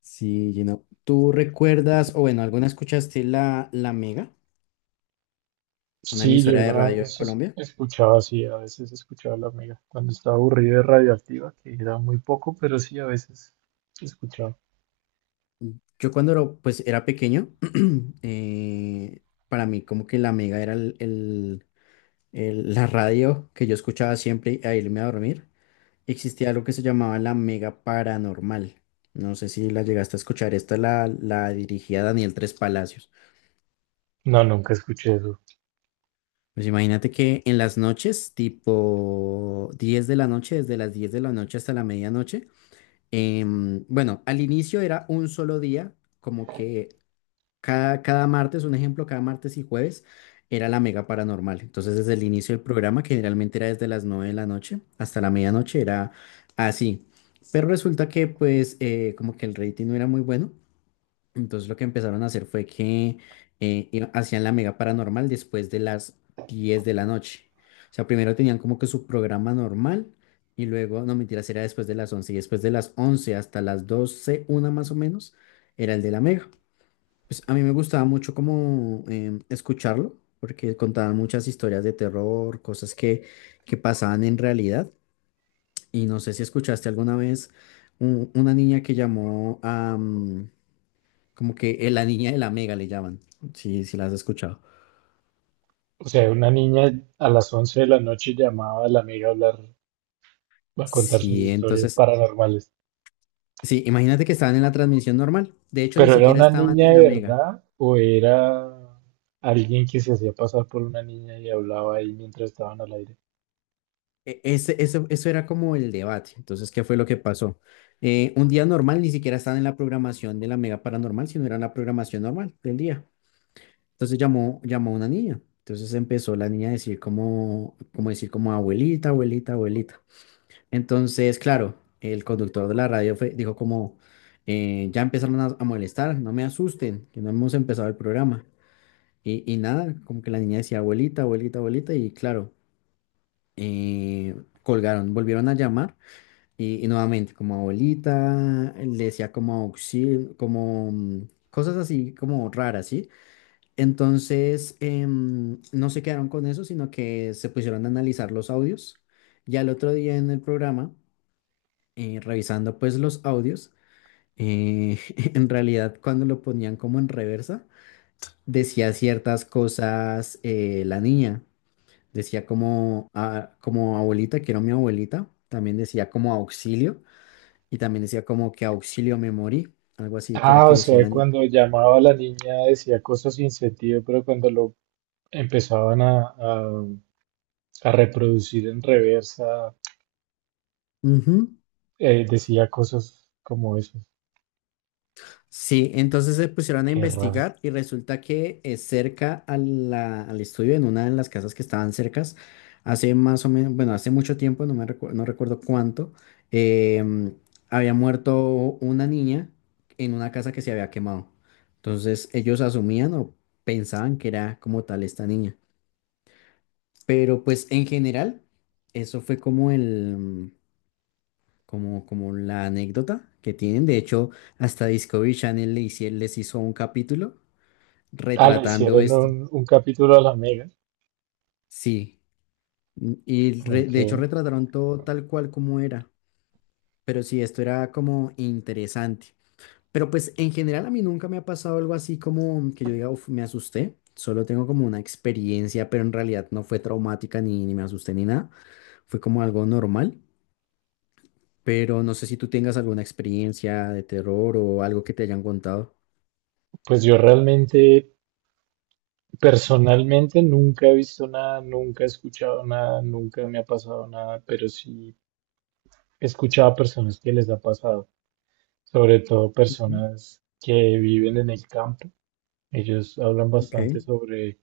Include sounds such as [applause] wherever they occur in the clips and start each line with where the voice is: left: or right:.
left: Sí, Gino. ¿Tú recuerdas, o bueno, alguna escuchaste la Mega, una
right: Sí, yo
left: emisora de
right: alguna
left: radio en
right: vez
left: Colombia?
right: escuchaba así, a veces escuchaba a la amiga cuando estaba aburrida de Radioactiva, que era muy poco, pero sí a veces escuchaba.
left: Yo cuando pues, era pequeño, [clears throat] eh, para mí como que la Mega era la radio que yo escuchaba siempre a irme a dormir. Existía algo que se llamaba la Mega Paranormal. No sé si la llegaste a escuchar. Esta la dirigía Daniel Tres Palacios.
right: No, nunca escuché eso.
left: Pues imagínate que en las noches, tipo 10 de la noche, desde las 10 de la noche hasta la medianoche. Bueno, al inicio era un solo día, como que cada martes, un ejemplo, cada martes y jueves era la mega paranormal. Entonces, desde el inicio del programa, que generalmente era desde las 9 de la noche hasta la medianoche, era así. Pero resulta que, pues, como que el rating no era muy bueno. Entonces lo que empezaron a hacer fue que hacían la mega paranormal después de las 10 de la noche. O sea, primero tenían como que su programa normal y luego, no mentiras, era después de las 11 y después de las 11 hasta las 12 una más o menos, era el de la mega. Pues a mí me gustaba mucho como escucharlo porque contaban muchas historias de terror, cosas que pasaban en realidad. Y no sé si escuchaste alguna vez una niña que llamó como que la niña de la mega le llaman. Sí, sí, las has escuchado.
right: O sea, una niña a las 11 de la noche llamaba a la amiga a hablar, a contar sus
left: Sí,
right: historias
left: entonces,
right: paranormales.
left: sí, imagínate que estaban en la transmisión normal. De hecho, ni
right: ¿Pero era
left: siquiera
right: una
left: estaban
right: niña
left: en
right: de
left: la mega.
right: verdad o era alguien que se hacía pasar por una niña y hablaba ahí mientras estaban al aire?
left: Eso era como el debate. Entonces, ¿qué fue lo que pasó? Un día normal ni siquiera estaban en la programación de la mega paranormal, sino era en la programación normal del día. Entonces llamó una niña. Entonces empezó la niña a decir como decir como abuelita, abuelita, abuelita. Entonces, claro, el conductor de la radio dijo como, ya empezaron a molestar, no me asusten, que no hemos empezado el programa. Y nada, como que la niña decía, abuelita, abuelita, abuelita, y claro, eh, colgaron, volvieron a llamar y nuevamente como abuelita, le decía como auxilio, como cosas así como raras, ¿sí? Entonces, no se quedaron con eso, sino que se pusieron a analizar los audios y al otro día en el programa revisando pues los audios, eh, [laughs] en realidad cuando lo ponían como en reversa, decía ciertas cosas la niña, decía como, ah, como abuelita, quiero a mi abuelita, también decía como auxilio y también decía como que auxilio me morí, algo así que era
right: Ah,
left: que
right: o
left: decía
right: sea,
left: la niña.
right: cuando llamaba a la niña decía cosas sin sentido, pero cuando lo empezaban a reproducir en reversa,
left: Ujú.
right: decía cosas como eso.
left: Sí, entonces se pusieron a
right: Qué raro.
left: investigar y resulta que cerca a al estudio, en una de las casas que estaban cercas, hace más o menos, bueno, hace mucho tiempo, no recuerdo cuánto, em, había muerto una niña en una casa que se había quemado. Entonces ellos asumían o pensaban que era como tal esta niña. Pero pues en general, eso fue como como la anécdota que tienen. De hecho, hasta Discovery Channel les hizo un capítulo
right: Ah, le
left: retratando
right: hicieron
left: esto.
right: un capítulo a la Mega.
left: Sí, y
right: Ok.
left: de hecho retrataron todo tal cual como era, pero sí, esto era como interesante. Pero pues en general a mí nunca me ha pasado algo así como que yo diga, "Uf, me asusté", solo tengo como una experiencia, pero en realidad no fue traumática ni me asusté ni nada, fue como algo normal, pero no sé si tú tengas alguna experiencia de terror o algo que te hayan contado.
right: Pues yo realmente, personalmente, nunca he visto nada, nunca he escuchado nada, nunca me ha pasado nada, pero sí he escuchado a personas que les ha pasado, sobre todo
left: Ujú.
right: personas que viven en el campo. Ellos hablan
left: Ok,
right: bastante sobre,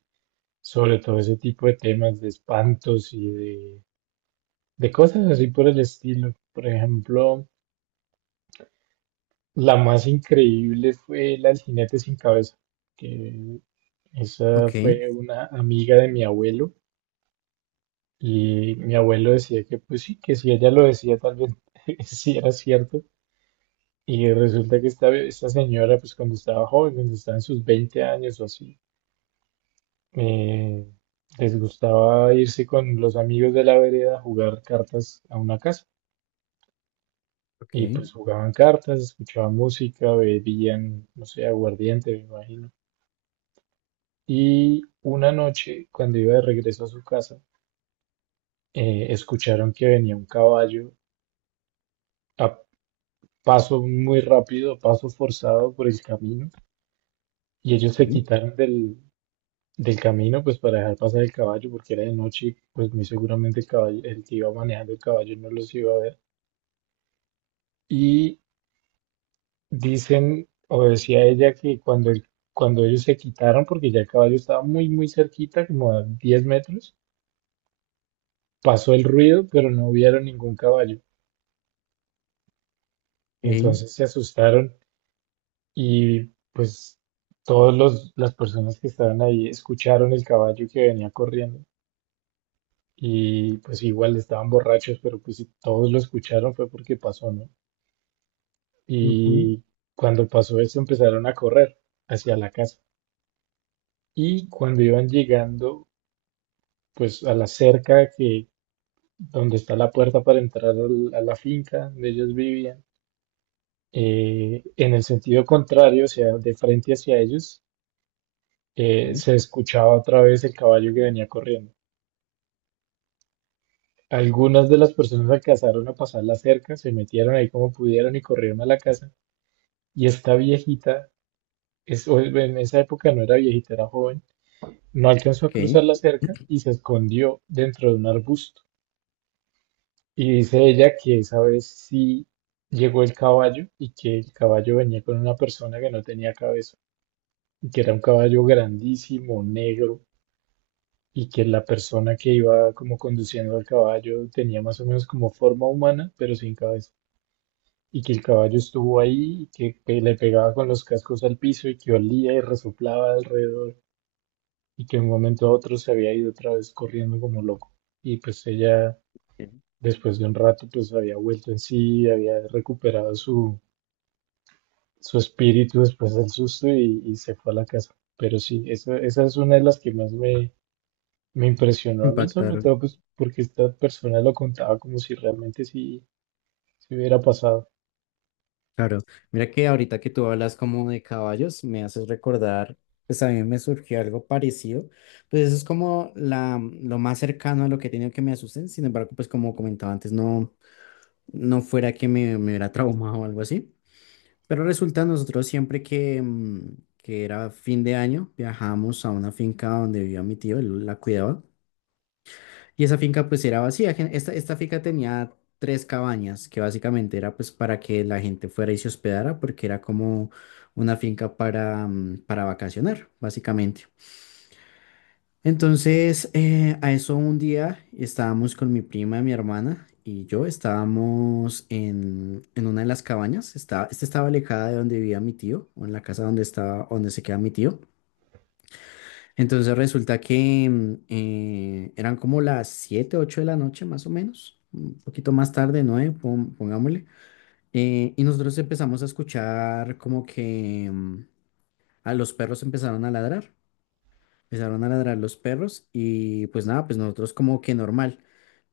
right: sobre todo ese tipo de temas de espantos y de cosas así por el estilo. Por ejemplo, la más increíble fue la del jinete sin cabeza, que esa
left: ok,
right: fue una amiga de mi abuelo, y mi abuelo decía que pues sí, que si ella lo decía tal vez [laughs] sí era cierto. Y resulta que esta señora, pues cuando estaba joven, cuando estaba en sus 20 años o así, eh, les gustaba irse con los amigos de la vereda a jugar cartas a una casa.
left: ok.
right: Y pues jugaban cartas, escuchaban música, bebían, no sé, aguardiente, me imagino. Y una noche, cuando iba de regreso a su casa, escucharon que venía un caballo a paso muy rápido, a paso forzado por el camino. Y ellos se
left: Sí.
right: quitaron del camino, pues para dejar pasar el caballo, porque era de noche, y pues muy seguramente el caballo, el que iba manejando el caballo, no los iba a ver. Y dicen, o decía ella, que cuando ellos se quitaron, porque ya el caballo estaba muy, muy cerquita, como a 10 metros, pasó el ruido, pero no vieron ningún caballo.
left: Ey.
right: Entonces se asustaron y pues todas las personas que estaban ahí escucharon el caballo que venía corriendo. Y pues igual estaban borrachos, pero pues si todos lo escucharon fue porque pasó, ¿no?
left: Ujú.
right: Y cuando pasó eso empezaron a correr hacia la casa. Y cuando iban llegando, pues a la cerca que donde está la puerta para entrar a la finca donde ellos vivían, en el sentido contrario, o sea, de frente hacia ellos,
left: Ok,
right: se escuchaba otra vez el caballo que venía corriendo. Algunas de las personas alcanzaron a pasar la cerca, se metieron ahí como pudieron y corrieron a la casa. Y esta viejita, es, o en esa época no era viejita, era joven, no alcanzó a
left: ok.
right: cruzar la cerca
left: [clears throat]
right: y se escondió dentro de un arbusto. Y dice ella que esa vez sí llegó el caballo, y que el caballo venía con una persona que no tenía cabeza y que era un caballo grandísimo, negro, y que la persona que iba como conduciendo al caballo tenía más o menos como forma humana pero sin cabeza, y que el caballo estuvo ahí y que le pegaba con los cascos al piso y que olía y resoplaba alrededor, y que de un momento a otro se había ido otra vez corriendo como loco. Y pues ella, después de un rato, pues había vuelto en sí, había recuperado su, su espíritu después del susto, y se fue a la casa. Pero sí, esa es una de las que más me, me impresionó a mí, sobre
left: Impactaron,
right: todo pues porque esta persona lo contaba como si realmente sí se hubiera pasado.
left: claro. Mira que ahorita que tú hablas como de caballos, me haces recordar, pues a mí me surgió algo parecido. Pues eso es como lo más cercano a lo que he tenido que me asusten. Sin embargo, pues como comentaba antes, no, no fuera que me hubiera traumado o algo así. Pero resulta nosotros siempre que era fin de año, viajamos a una finca donde vivía mi tío, él la cuidaba. Y esa finca pues era vacía. Esta finca tenía tres cabañas que básicamente era pues para que la gente fuera y se hospedara porque era como una finca para vacacionar, básicamente. Entonces, a eso un día estábamos con mi prima, mi hermana y yo, estábamos en una de las cabañas. Esta estaba alejada de donde vivía mi tío o en la casa donde estaba, donde se queda mi tío. Entonces resulta que eran como las 7 8 de la noche más o menos, un poquito más tarde, 9, pongámosle. Y nosotros empezamos a escuchar como que a los perros empezaron a ladrar los perros y pues nada, pues nosotros como que normal.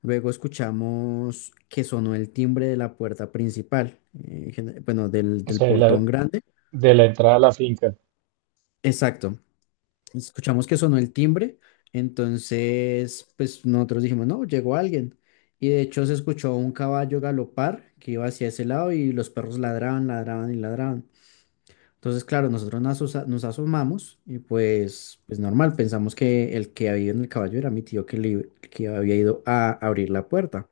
left: Luego escuchamos que sonó el timbre de la puerta principal, bueno, del,
right: O
left: del
right: sea, de
left: portón grande.
right: de la entrada a la finca,
left: Exacto. Escuchamos que sonó el timbre, entonces pues nosotros dijimos, no, llegó alguien. Y de hecho se escuchó un caballo galopar que iba hacia ese lado y los perros ladraban, ladraban y ladraban. Entonces, claro, nosotros nos asomamos y pues normal, pensamos que el que había ido en el caballo era mi tío que había ido a abrir la puerta.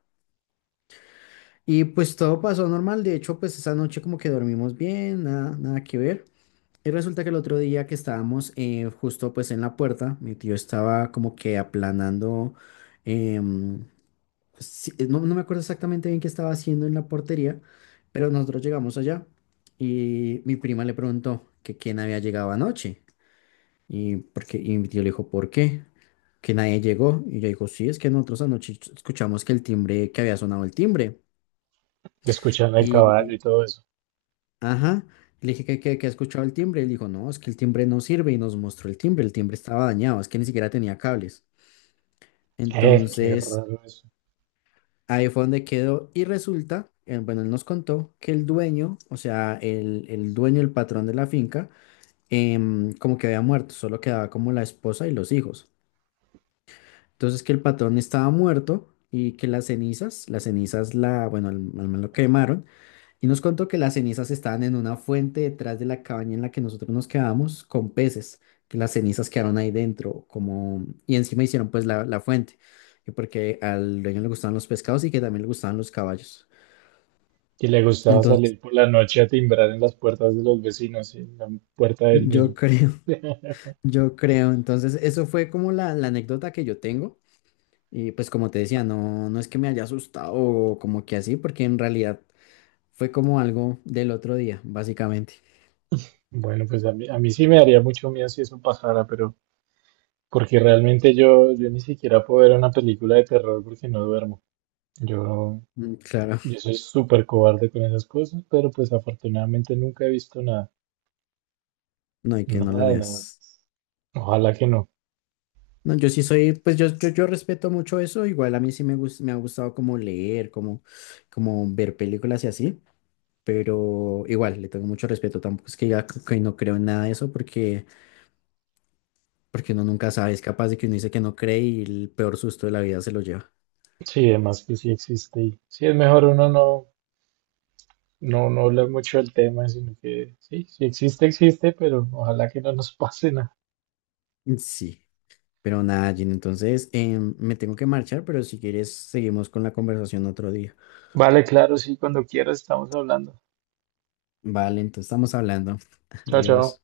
left: Y pues todo pasó normal, de hecho pues esa noche como que dormimos bien, nada, nada que ver. Y resulta que el otro día que estábamos justo pues en la puerta, mi tío estaba como que aplanando, em, pues, sí, no, no me acuerdo exactamente bien qué estaba haciendo en la portería, pero nosotros llegamos allá y mi prima le preguntó que quién había llegado anoche y mi tío le dijo, ¿por qué? Que nadie llegó y yo dijo, sí, es que nosotros anoche escuchamos que el timbre, que había sonado el timbre.
right: y escuchando el caballo y todo eso.
left: Ajá. Le dije que ha escuchado el timbre. Él dijo, no, es que el timbre no sirve y nos mostró el timbre. El timbre estaba dañado, es que ni siquiera tenía cables.
right: Qué
left: Entonces,
right: raro eso.
left: ahí fue donde quedó. Y resulta, bueno, él nos contó que el dueño, o sea, el dueño, el patrón de la finca, como que había muerto, solo quedaba como la esposa y los hijos. Entonces, que el patrón estaba muerto y que las cenizas, bueno, al man lo quemaron. Y nos contó que las cenizas estaban en una fuente detrás de la cabaña en la que nosotros nos quedábamos con peces, que las cenizas quedaron ahí dentro, como, y encima hicieron pues la fuente, y porque al dueño le gustaban los pescados y que también le gustaban los caballos.
right: Que le gustaba
left: Entonces,
right: salir por la noche a timbrar en las puertas de los vecinos, y en la puerta del
left: yo
right: mismo.
left: creo, [laughs] yo creo, entonces eso fue como la anécdota que yo tengo, y pues como te decía, no, no es que me haya asustado o como que así, porque en realidad fue como algo del otro día, básicamente.
right: Bueno, pues a mí sí me daría mucho miedo si eso pasara, pero porque realmente yo, yo ni siquiera puedo ver una película de terror porque no duermo. Yo,
left: Mm. Claro,
right: yo soy súper cobarde con esas cosas, pero pues afortunadamente nunca he visto nada,
left: no hay que no
right: nada
left: lo
right: de nada.
left: veas.
right: Ojalá que no.
left: No, yo sí soy, pues yo respeto mucho eso, igual a mí sí me ha gustado como leer, como ver películas y así, pero igual le tengo mucho respeto, tampoco es que ya que no creo en nada de eso porque uno nunca sabe, es capaz de que uno dice que no cree y el peor susto de la vida se lo lleva.
right: Sí, además que sí existe y sí es mejor uno no, no, no hablar mucho del tema, sino que sí, si existe, existe, pero ojalá que no nos pase nada.
left: Mm. Sí, pero nada, Gina, entonces me tengo que marchar, pero si quieres seguimos con la conversación otro día.
right: Vale, claro, sí, cuando quieras estamos hablando.
left: Vale, entonces estamos hablando. [laughs]
right: Chao, chao.
left: Adiós.